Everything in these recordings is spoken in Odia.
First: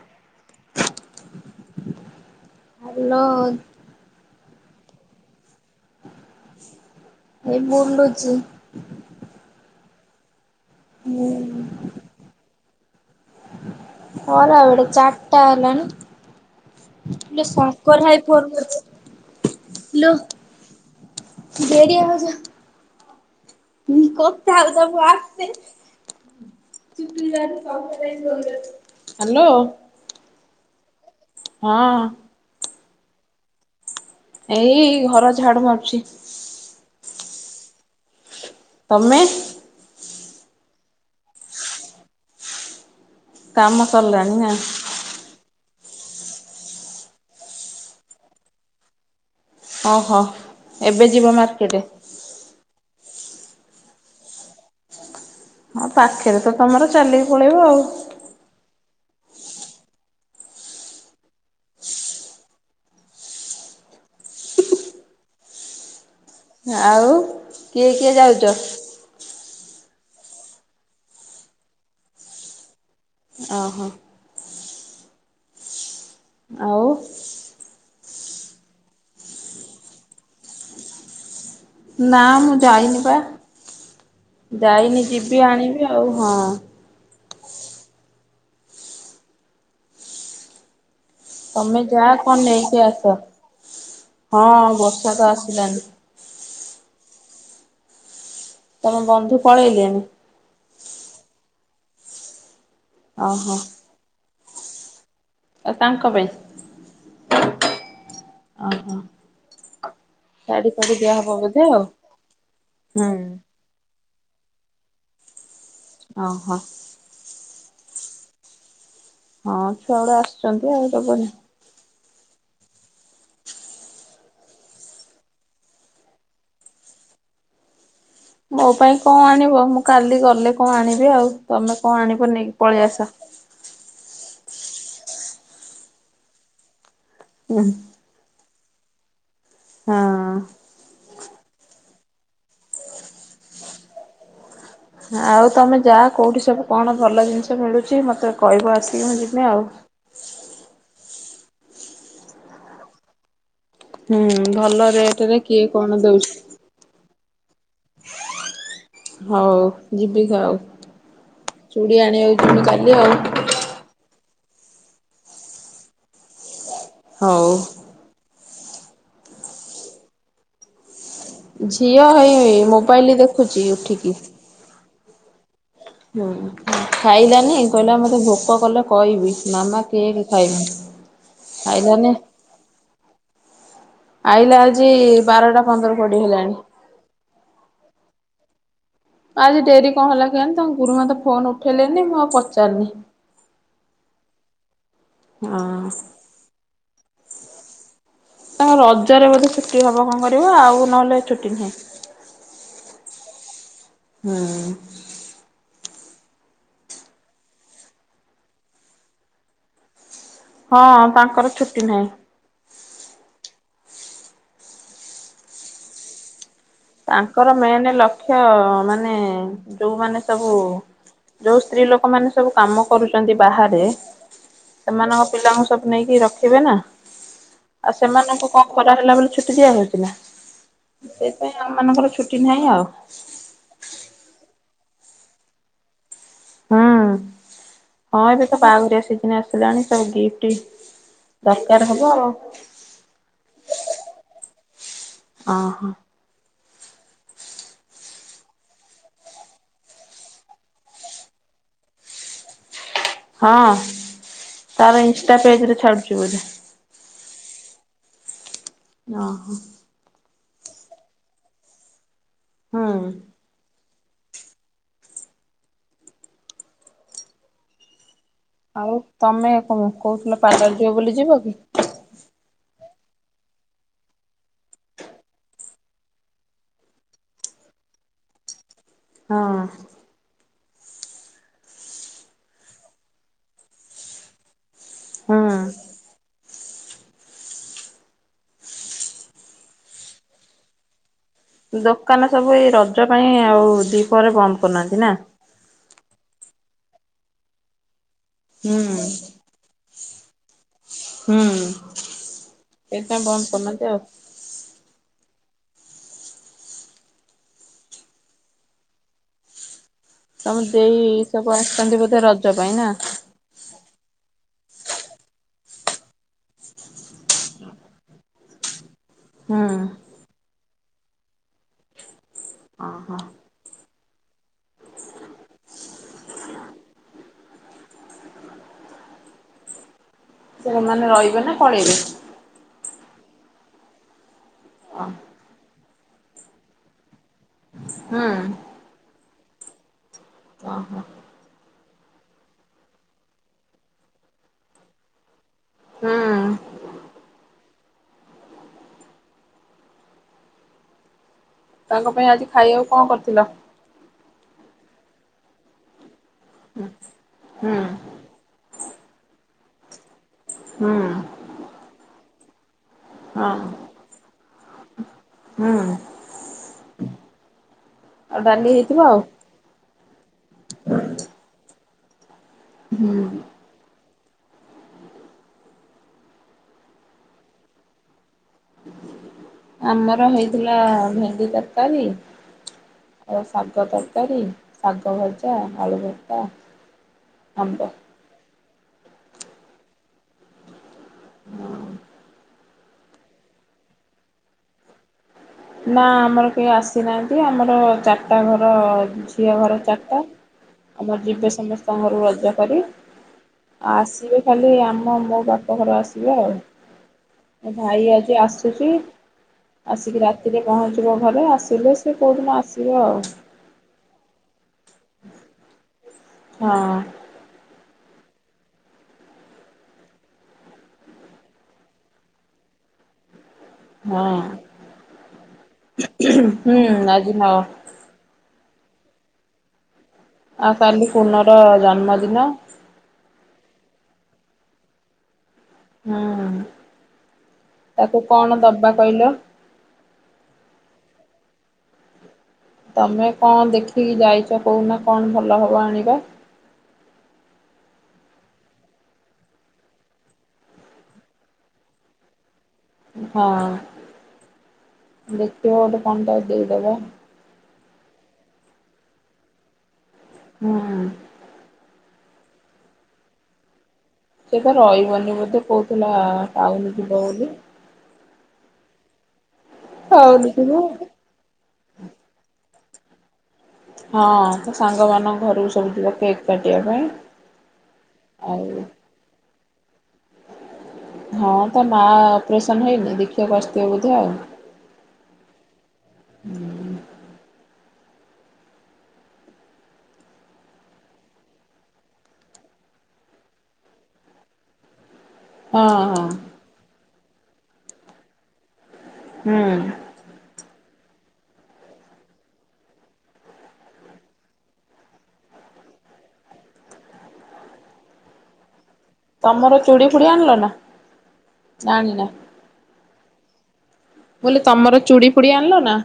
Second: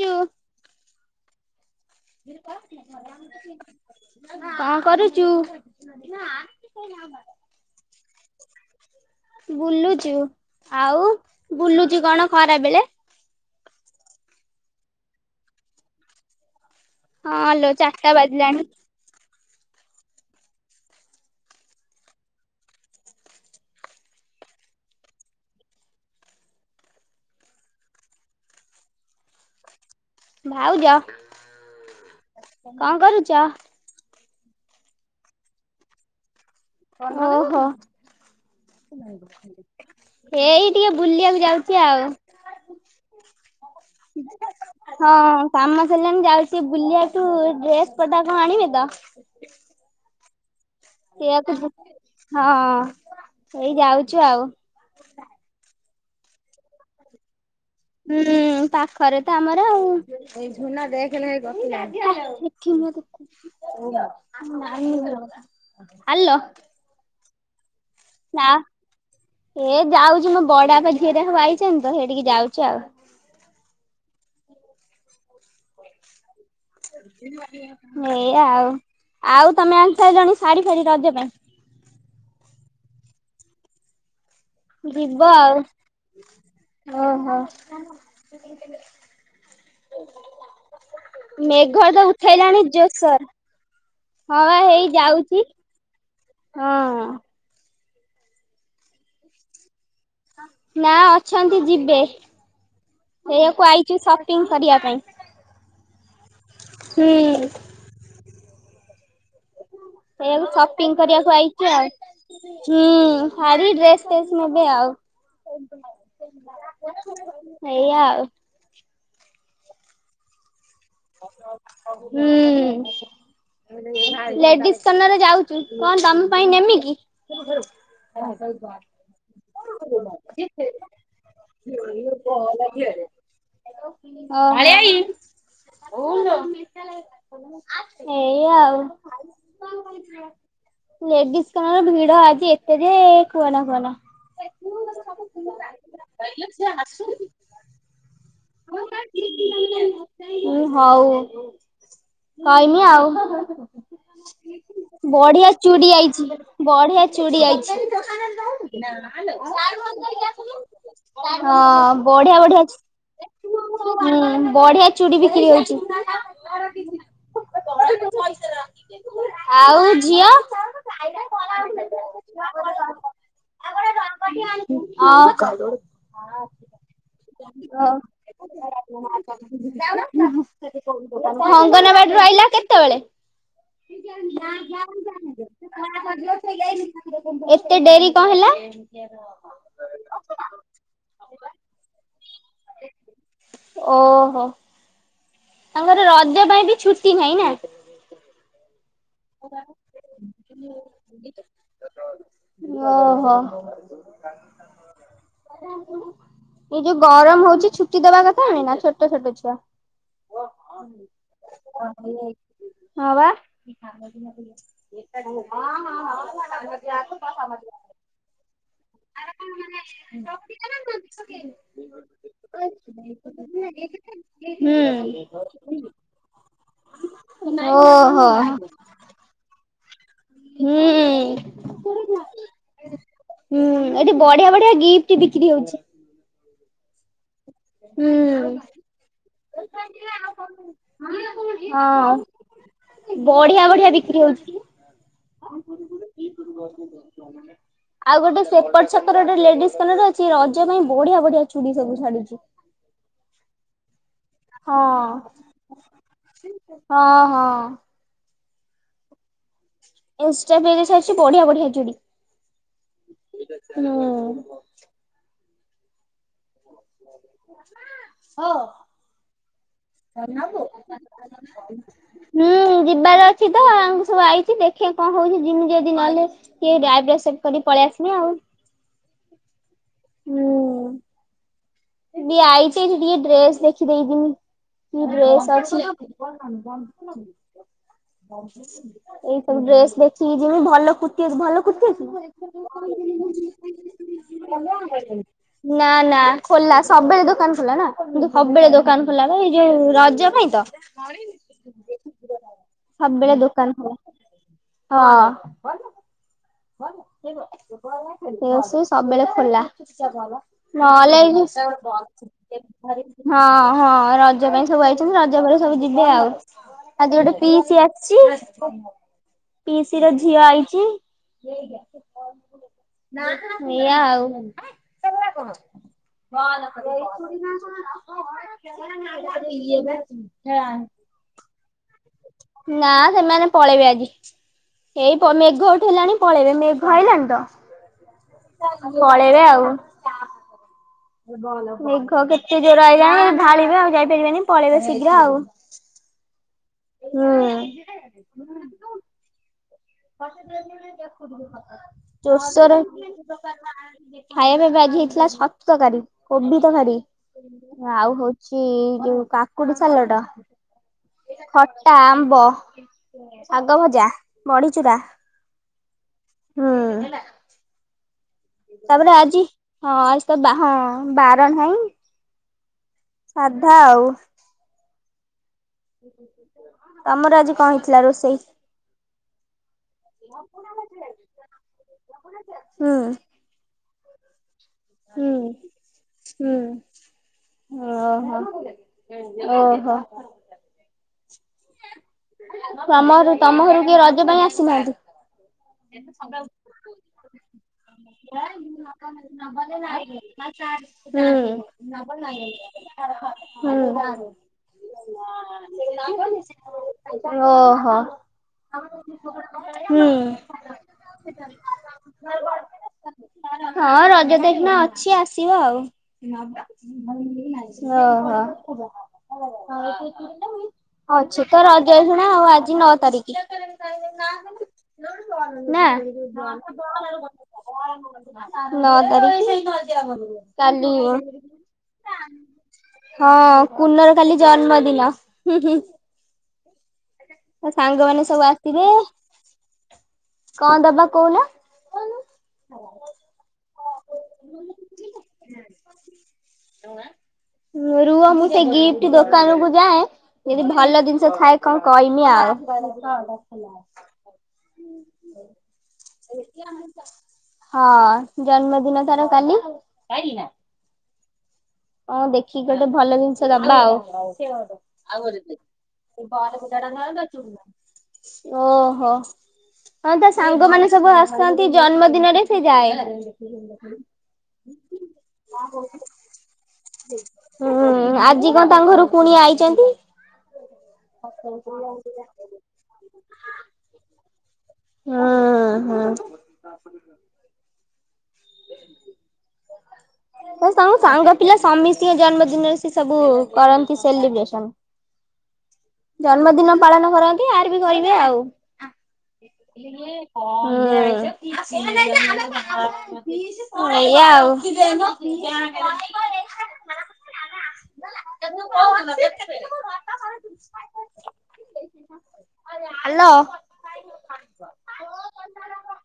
ଚୁ। [unintelligible] ହାଲୋ [unintelligible] କଣ କରୁଚୁ? ଏଇ ବୁଲୁଚି। ବୁଲୁଛୁ ଆଉ ହୁଁ ବୁଲୁଚୁ କଣ ଖରାବେଳେ? ଖରାବେଳେ ଚାରିଟା ହେଲାଣି ଇଲ ହଁ ଲୋ ଶଙ୍କର ଚାରିଟା ଭାଇ ଫୋନ ବାଜିଲାଣି କରଛ। ଇଲୋ ଗଡିଆ ଭାଉଜ। କଥା ହଉଥା ମୁ ଆସେ। ହ୍ୟାଲୋ। ଭାଉଜ। ହଁ। କଣ କରୁଛ? ଏଇ ଘର ଝାଡୁ ମାରୁଛି। ଓହୋ। ତମେ ଏଇ ଟିକେ ବୁଲିବାକୁ ଯାଉଛି ଆଉ। କାମ ସରିଲାଣିି ନା। ହଁ କାମ ସରିଲାଣି ଯାଉଛି ଟିକେ ବୁଲିବାକୁ ଡ୍ରେସ ପଟା କଣ ଆଣିବେ ତ। ଓହୋ। ଏବେ ଯିବ ସେଇଆକୁ ମାର୍କେଟ ହଁ ଏଇ ଯାଉଛୁ ଆଉ। ହଁ ପାଖରେ ତ ତମର ଚାଲିକି ପଳେଇବ ଆଉ। ହୁଁ ପାଖରେ ତ ଆମର ଆଉ। ହାଲୋ। ଆଉ କିଏ-କିଏ ଯାଉଚ? ହେ ଯାଉଛି ମୋ ବଡାପା ଝିଅଟା ହ ଆଇଛନ୍ତି ତ ସେଇଠିକି ଯାଉଛି ଆଉ। ଓହୋ। ଆଉ ଏୟା ଆଉ ଆଉ ତମେ ଆଣି ସାରିଲଣି ଶାଢୀ ଫାଢୀ ରଜ ପାଇଁ? ନା ମୁଁ ଯାଇନି ବା ଯାଇନି ଯିବ ଯିବି ଆଉ। ଆଣିବି ଆଉ, ହଁ। ଓହୋ। ତମେ ମେଘ ତ ଯାହା କଣ ଉଠେଇଲାଣି ନେଇକି ଜୋର୍ ଆସ। ସର୍। ହଁ ବା ହେଇ ବର୍ଷା ତ ଯାଉଚି ଆସିଲାନି ହଁ। ତମ ବନ୍ଧୁ ପଳେଇଲେଣି। ନା ଅଛନ୍ତି ଯିବେ ଓହୋ। ଏୟାକୁ ଆଇଛୁ ସପିଂ କରିବା ପାଇଁ। ଆ ତାଙ୍କ ପାଇଁ ହୁଁ ଓହୋ। ସେଇଆକୁ ଶାଢୀ ଫାଢୀ ସପିଙ୍ଗ ଦିଆହବ କରିବାକୁ ବୋଧେ ଆଇଚୁ ଆଉ ହୁଁ ଶାଢ଼ୀ ଡ୍ରେସ୍ [unintelligible] ନେବେ ଆଉ। ଓହୋ। ସେଇଆ ଆଉ। ହଁ। ଛୁଆଗୁଡା ଆସୁଛନ୍ତି ଆଉ ଦବନି। ହୁଁ। ଲେଡିସ୍ କର୍ଣ୍ଣରେ ଯାଉଛୁ କଣ ତମ ପାଇଁ ନେମି କିି? ମୋ ପାଇଁ କଣ ଆଣିବ ମୁଁ କାଲି ଗଲେ କଣ ଆଣିବି ଆଉ ତମେ କଣ ଆଣିବ ନେଇକି ପଳେଇ ଆସ। ଅ। ଏଇା ହୁଁ ଆଉ। ହଁ। ଲେଡିସ୍ କର୍ଣ୍ଣରେ ଭିଡ ଆଜି ଏତେ ଯେ କୁହନା-କୁହନା। ଆଉ ତମେ ଯା କୋଉଠି ସବୁ କଣ ଭଲ ଜିନି ମିଳୁଛି ମୋତେ କହିବ ଆସିକି ମୁଁ ଯିବି ଆଉ। ହୁଁ ହଉ କହିମି ଆଉ। ହୁଁ ଭଲ ରେଟ୍ ରେ କିଏ କଣ ଦଉଚି। ବଢ଼ିଆ ଚୁଡି ଆଇଚି। ହଁ ହଉ ଯିବି ଆଉ। ଚୁଡ଼ି ଆଣିବାକୁ ଯିବି ବଢ଼ିଆ-ବଢ଼ିଆ କାଲି ଆଉ ହୁଁ ବଢ଼ିଆ ଚୁଡ଼ି ବିକ୍ରି ହଉଚି। ହଉ। ଆଉ ଝିଅ? ଝିଅ ହେଇ-ହେଇ ମୋବାଇଲ୍ ଦେଖୁଚି ଉଠିକି। [unintelligible] ହୁଁ ଖାଇଲାନି କହିଲା ମତେ ଭୋକ କଲେ କହିବି ମାମା କେକ୍ ଖାଇବ। ଅଙ୍ଗନବାଡିରୁ ଆଇଲା କେତବେଳେ? [unintelligible] ଆଇଲା ଆଜି ବାରଟା ପନ୍ଦର କୋଡିଏ ହେଲାଣି। ଏତେ ଡେରି କଣ ହେଲା? ଆଜି ଡେରି କଣ ହେଲା କେଜାଣି ତାଙ୍କ ଗୁରୁମା ତ ଫୋନ୍ ଉଠେଇଲେନି ମୁଁ ଆଉ ପଚାରିନି। ଓହୋ। ହଁ ତାଙ୍କର ରଜ ପାଇଁ ବି ଛୁଟି ନାହିଁ ନା? ତାଙ୍କର ରଜରେ ବୋଧେ ଛୁଟି ହବ। କଣ କରିବ ଆଉ? ନହେଲେ ଛୁଟି ନାହିଁ। ଓହୋ। ହୁଁ ଏଇ ଯୋଉ ଗରମ ହଉଚି ଛୁଟି ଦବା କଥା। ନୁହେଁ ନା? ଛୋଟ ଛୋଟ ଛୁଆ ହଁ, ତାଙ୍କର ଛୁଟି ନାହିଁ। ହଁ, ବା। ତାଙ୍କର ମେନେ ଲକ୍ଷ୍ୟ ମାନେ ମାନେ ଯୋଉମାନେ ସବୁ ଯୋଉ ସ୍ତ୍ରୀ ଲୋକମାନେ ସବୁ କାମ କରୁଛନ୍ତି ବାହାରେ ସେମାନଙ୍କ ପିଲାଙ୍କୁ ହୁଁ। ସବୁ ନେଇକି ରଖିବେ ନା। ଓହୋ। ବର୍ଷା ହେଲା ବୋଲି ଛୁଟି ଦିଆହଉଚିନା। ସେଇଥିପାଇଁ ଆମ ମାନଙ୍କର ଛୁଟି ନାହିଁ ଆଉ। ହୁଁ, ଏଠି ବଢିଆ ବଢିଆ ଗିପ୍ଟି ବିକ୍ରି ହଉଛି। ହଁ। [inaudible] ହଁ ଏବେ ତ ବାହାଘରିଆ ସିଜିନ୍ ହଁ ଆସିଲାଣି। ସବୁ ଗିଫ୍ଟ ଦରକାର ହବ ଆଉ। ବଢିଆ ବଢିଆ ବିକ୍ରି ହଉଚି। [inaudible] ଓହୋ। ଆଉ ଗୋଟେ ସେପଟେ ଛକର ଗୋଟେ ଲେଡିଜ କନର ଅଛି। ରଜ ପାଇଁ ବଢିଆ ବଢିଆ ଚୁଡି ସବୁ ଛାଡୁଚି। ହଁ, ହଁ ତାର ଇନଷ୍ଟା ପେଜରେ ଛାଡୁଛି ବୋଧେ। ହଁ ହଁ। ଓହୋ। ଇନଷ୍ଟା ପେଜରେ ଛାଡିଛି ବଢିଆ ବଢିଆ ଚୁଡି। ହୁଁ। ହୁଁ। [unintelligible] ଆଉ ତମେ କଣ କହୁଥିଲ, ପାଲର ଯିବ ବୋଲି ଯିବ କି? ହୁଁ। ଯିବାର ଅଛି ତ। ଆମେ ସବୁ ଆଇଚୁ, ଦେଖିଆ କଣ ହଉଚି? ଯିମି ଯଦି ନହେଲେ। ଟିକିଏ ଆଇବ୍ରୋ ସେଭ୍ କରି ପଳେଇ ଆସିବି ଆଉ। ହଁ। ହୁଁ। ଟିକେ ଆଇଚି। ଏଠି ଟିକେ ଡ୍ରେସ ଦେଖି ଦେଇକି ଜୀମି। କି ଡ୍ରେସ ହଁ। ଅଛି? [unintelligible] ଏଇ ସବୁ ଡ୍ରେସ ଦେଖିକି ଯିମି। ଭଲ କୁର୍ତ୍ତି ଅଛି। ଭଲ କୁର୍ତ୍ତି ଅଛି। ଦୋକାନ ସବୁ ଏଇ ରଜ ପାଇଁ ଆଉ ଦ୍ବିପହରରେ ବନ୍ଦ କରୁନାହାନ୍ତି ନା? ନା ନା ଖୋଲା ସବୁବେଳେ ଦୋକାନ ଖୋଲା। ନା? ସବୁବେଳେ ହୁଁ। ଦୋକାନ ଖୋଲା ବା ଏଇ ଇଏ ରଜ ପାଇଁ ତ? ହୁଁ! ସବୁବେଳେ ସେଇଥିପାଇଁ ବନ୍ଦ ଦୋକାନ କରୁନାହାନ୍ତି ଖୋଲା। ଆଉ ହଁ। ରୋଷେଇ ସବୁବେଳେ ଖୋଲା। ତମ ଦେଇ ନହେଲେ ହଁ ସବୁ ଆସିଛନ୍ତି ବୋଧେ ରଜ ପାଇଁ ନା? ହଁ ରଜ ପାଇଁ ସବୁ ଆଇଚନ୍ତି। ରଜ ପରେ ସବୁ ଯିବେ ଆଉ। ଆଜିି ଗୋଟେ ପିଇସି ଆସିଚି। ହୁଁ। ପିଇସି ର ଝିଅ ଆଇଚି। ଏଇଆ ଓହୋ ଆଉ। ଇଏ ପା ସେମାନେ ରହିବେ ନା ପଳେଇବେ? ନା ସେମାନେ ପଳେଇବେ ଆଜି। ଏଇ ପ ମେଘ ଉଠେଇଲାଣି ପଳେଇବେ ମେଘ ଆଇଲାଣି ତ ହୁଁ। ପାଲେଇବେ ଆଉ ଅ ହ। ମେଘ କେତେ ଜୋର ଆଇଲାଣି ଢାଳିବେ ଆଉ ଯାଇପାରିବେନି ପଳେଇବେ ଶୀଘ୍ର ଆଉ ହୁଁ ହୁଁ। ତାଙ୍କ ପାଇଁ ଜୋର ଆଜି ସୋରେ ଖାଇବାକୁ କଣ ଖାଇବା କରିଥିଲ? ପା ଆଜି ହେଇଥିଲା ସତୁ ତକାରୀ କୋବି ହୁଁ ତକାରୀ ହୁଁ ଆଉ ହଉଛି ଯୋଉ କାକୁଡି ସାଲଟ ହୁଁ। ଖଟା ଆମ୍ବ ହଁ ଶାଗ ଭଜା ବଡି ଚୁ ଚୁରା ହୁଁ। ହୁଁ। ଆଉ ଡାଲି ହେଇଥିବ ତାପରେ ଆଉ ଆଜି ହଁ ଆଜି ତ ବା ହଁ ବାର ନାହିଁ। ହୁଁ ସାଧା ଆଉ ତମର ଆଜି କ ହେଇଥିଲା ରୋଷେଇ? ଆମର ହେଇଥିଲା ଭେଣ୍ଡି ତରକାରୀ ହୁଁ ଆଉ ଶାଗ ତରକାରୀ ଶାଗ ହୁଁ ଭଜା ଆଳୁ ଭର୍ତ୍ତା ହୁଁ ଆମ୍ବ ଓ ହୋ। ଓହୋ। [unintelligible] ତମ ଘରୁ ତମ ଘରୁ କିଏ ରଜ ପାଇଁ ଆସିନାହାନ୍ତି। ନା ଆମର କେହି ଆସିନାହାନ୍ତି। ଆମର ଓହୋ। ଚାଟା ଘର ଝିଅ ଘର ଚାଟା ଆମ ଯିବେ ସମସ୍ତଙ୍କରୁ ରଜ କରି ଆଉ ଆସିବେ ଖାଲି ଆମ ମୋ ବାପା ଘର ଆସିବା ଆଉ ଭାଇ ଆଜି ଆସୁଛି ଆସିକି ରାତି ଏବେ ପହଞ୍ଚିବ ଘରେ। ଆସିଲେ ସେ କୋଉଦିନ ଆସିବେ ଆଉ। ହଁ ରଜ ତ ଏଇଖିନ ଅଛି ଆସିବ ଆଉ। ଓହୋ। ଅଛି ତ ରଜ ଏଇଖୀନା ଆଜି ନଅ ତାରିଖ ହଁ ନାଁ ହଁ ହୁଁ ଆଜି ନ [unintelligible] ନଅ ତାରିଖି ଆଉ କାଲି ପୁନର ଜନ୍ମଦିନ। ହଁ କୁନର କାଲି ଜନ୍ମ ଦିନ। ହିଁ ହିଁ ହୁଁ ସାଙ୍ଗମାନେ ତାକୁ ସବୁ କଣ ଆସିବେ ଦବା କହିଲ? କଣ ଦବା କହୁନ। ତମେ କଣ ଦେଖିକି ଯାଇଛ କହୁନା କଣ ଭଲ ହବ ଆଣିବା। [unintelligible] ରୁହ ମୁଁ ସେ ଗିଫ୍ଟ ଦୋକାନ କୁ ଯାଏ ଯଦି ଭଲ ଜିନିଷ ଥାଏ କଣ କହିବି। ନି ଆଉ ହଁ ଦେଖିବ ଗୋଟେ କଣ ଟା ଦେଇଦବ। ହଁ ଜନ୍ମଦିନ ତାର କାଲି ହଁ। ହଁ ଦେଖିକି ଗୋଟେ ଭଲ ଜିନିଷ ଦବା ଆଉ। ସେ ତ ରହିବନି ବୋଧେ କହୁଥିଲା ଟାଉନ ଯିବ ବୋଲି। ଓହୋ ହଁ ତା ଟାଉନ ଯିବ ସାଙ୍ଗମାନୋନ ସବୁ ଆ ଆସନ୍ତି ଜନ୍ମ ଦିନରେ ସେ ଯାଏ। [unintelligible] ହଁ ତ ସାଙ୍ଗମାନଙ୍କ ଘରକୁ ସବୁ ଯିବେ କେକ୍ କାଟିବା ପାଇଁ। ହୁଁ ଆଜି ଆଉ କଣ ତାଙ୍କ ଘରକୁ କୁଣିଆ ଆଇଛନ୍ତି। ହଁ ତା ମା ଅପରେସନ ହେଇନି ଦେଖିବାକୁ ଆସୁଥିବେ ବୋଧେ ଆଉ ହଁ ହଁ। ସାଙ୍ଗ ସାଙ୍ଗ ପିଲା ସମୀସ୍ତ୍ରୀଙ୍କ ଜନ୍ମଦିନରେ ସେ ସବୁ କରନ୍ତି ସେଲିବ୍ରେସନ। ହଁ ହଁ ଜନ୍ମଦିନ ପାଳନ କରନ୍ତି ଆର୍ ବି କରିବେ ଆଉ ହୁଁ। ହୁଁ ହେଇଆ ଆଉ [inaudible] ତମର ଚୁଡି ଫୁଡି ଆଣିଲ ନା ଆଣିନା? ହ୍ୟାଲୋ। ବୋଇଲେ ତମର ଚୁଡି ଫୁଡି ଆଣିଲ ନା?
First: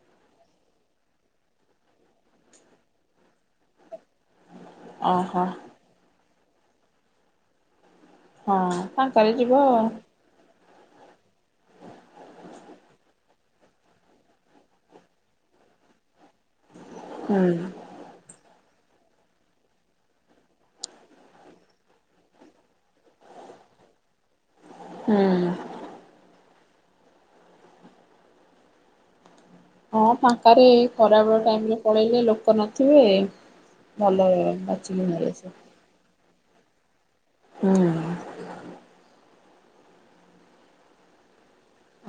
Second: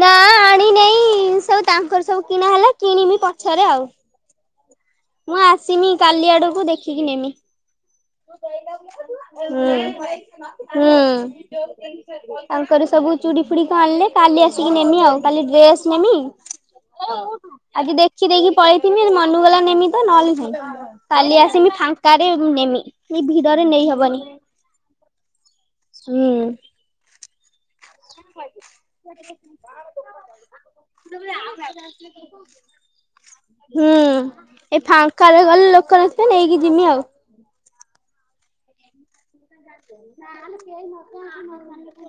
ନା ଆଣିିନହିଁ ସବୁ ତାଙ୍କର ସବୁ କିଣା ହେଲା କିଣମି ପଛରେ ଆଉ ମୁଁ ଓହୋ ଆସିମି କାଲି ଆଡକୁ ଦେଖିକି ନେମି। ହଁ ଫାଙ୍କାରେ ହଁ ଯିବ ହୁଁ। ତାଙ୍କର ସବୁ ଚୁଡି ଫୁଡି କ ଆଣିଲେ କାଲି ଆସିକି ନେମି ଆଉ କାଲି ଡ୍ରେସ ନେମି ଓ ହୁଁ। ଆଜି ଦେଖି ଦେଖି ପଳେଇଥମି ମନ ଗଲା ନମି ତ ନହେଲେ ଯାଇ କାଲି ଆସମି ଫାଙ୍କାରେ ନେମି ଏ ଭିଡରେ ନେଇହବନି। ହୁଁ ହୁଁ। ହଁ ଫାଙ୍କାରେ ଖରାବେଳେ ଟାଇମରେ ପଳେଇଲେ ଲୋକ ନଥିବେ ହୁଁ ଭଲ ଏ ବାଛିକି ନେଇ ଫାଙ୍କାରେ ଆସିବ। ଗଲେ ଲୋକ ନଥିବେ ନେଇକି ଯିମି ଆଉ ହୁଁ।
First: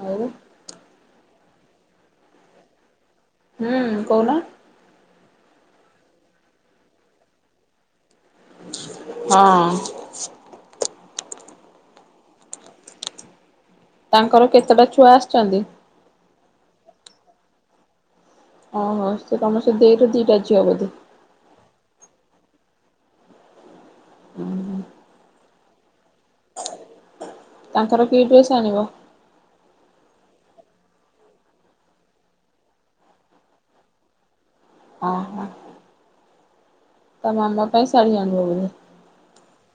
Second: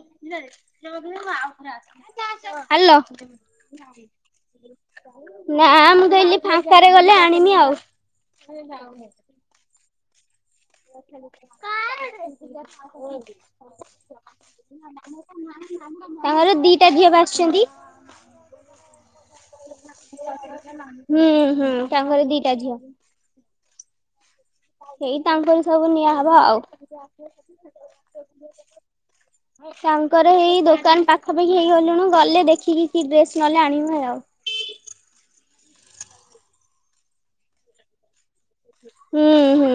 ଆଉ ହୁଁ [inaudible] ହାଲୋ। ହୁଁ କହୁନ? ନା ମୁଁ କହିଲି ଫାଙ୍କାରେ ଗଲେ ଆଣିବି ଆଉ ହଁ। [inaudible] କେତେଟା ଛୁଆ ଆସିଛନ୍ତି? ତାଙ୍କର ଦିଟା ଝିଅ ବା ଆସିଛନ୍ତି। ଓହୋ ସେ ତମର ସେ ଦେଇର ଦିଟା ଝିଅ ବୋଧେ। ହୁଁ ହୁଁ ତାଙ୍କର ଦିଟା ଝିଅ। ଓହୋ। ଏଇ ତାଙ୍କରି ସବୁ ନିଆହବ ଆଉ ତାଙ୍କର କି ଡ୍ରେସ୍ ଆଣିବ? ତାଙ୍କର ଏଇ ଦୋକାନ ପାଖାପାଖି ହେଇଗଲୁଣିୁ ଗଲେ ଦେଖିକି କି ଡ୍ରେସ ନଲେ ଆଣିବ ଆଉ ହଁ ହଁ। ତା ମାମା ପାଇଁ ଶାଢୀ ଆଣିବ ବୋଧେ। ହୁଁ ହୁଁ।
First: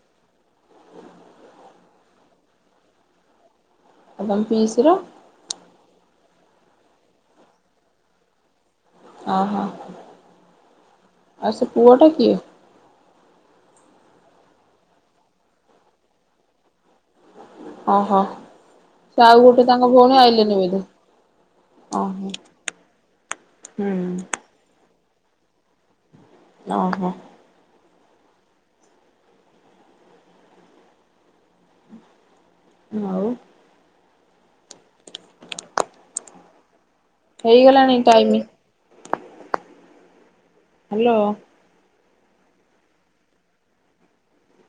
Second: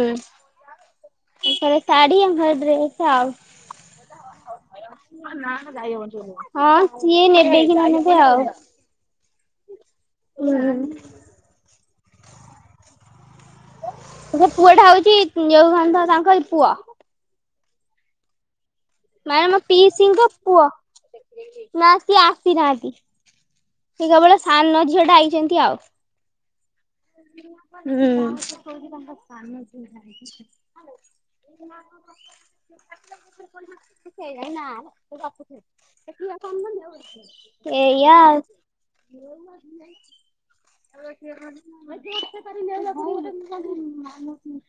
ରେ ଶାଢୀ ଆ ଘର ଡ୍ରେସ ଆଉ ଆଉ ତମ ପିଇସି ର ହଁ ସିଏ ନେବେ କି ନ ଆଉ ଅ ହଁ ହୁଁ ଆଉ ସେ ପୁଅଟା କିଏ? ସେ ପୁଅ ଟା ହଉଛି [inaudible] ତାଙ୍କ ପୁଅ। ଅ ହ। ସେ ଆଉ ମାନେ ମୋ ଗୋଟେ ତାଙ୍କ ଭଉଣୀ ପିଇସିଙ୍କ ଆଇଲେନି ପୁଅ ବୋଧେ ନା ଅ ସିଏ ହ। ଆସିନାହାନ୍ତି। ସେ ହୁଁ। କେବଳ ସାନ ଝିଅ ଟା ଆଇଚନ୍ତି ଆଉ। ଓହୋଃ। ହୁଁ। [inaudible] ଆଉ? [inaudible] ହେଇଗଲାଣି ଟାଇମ ଏଇଆ ହ୍ୟାଲୋ। ଆଉ। [inaudible]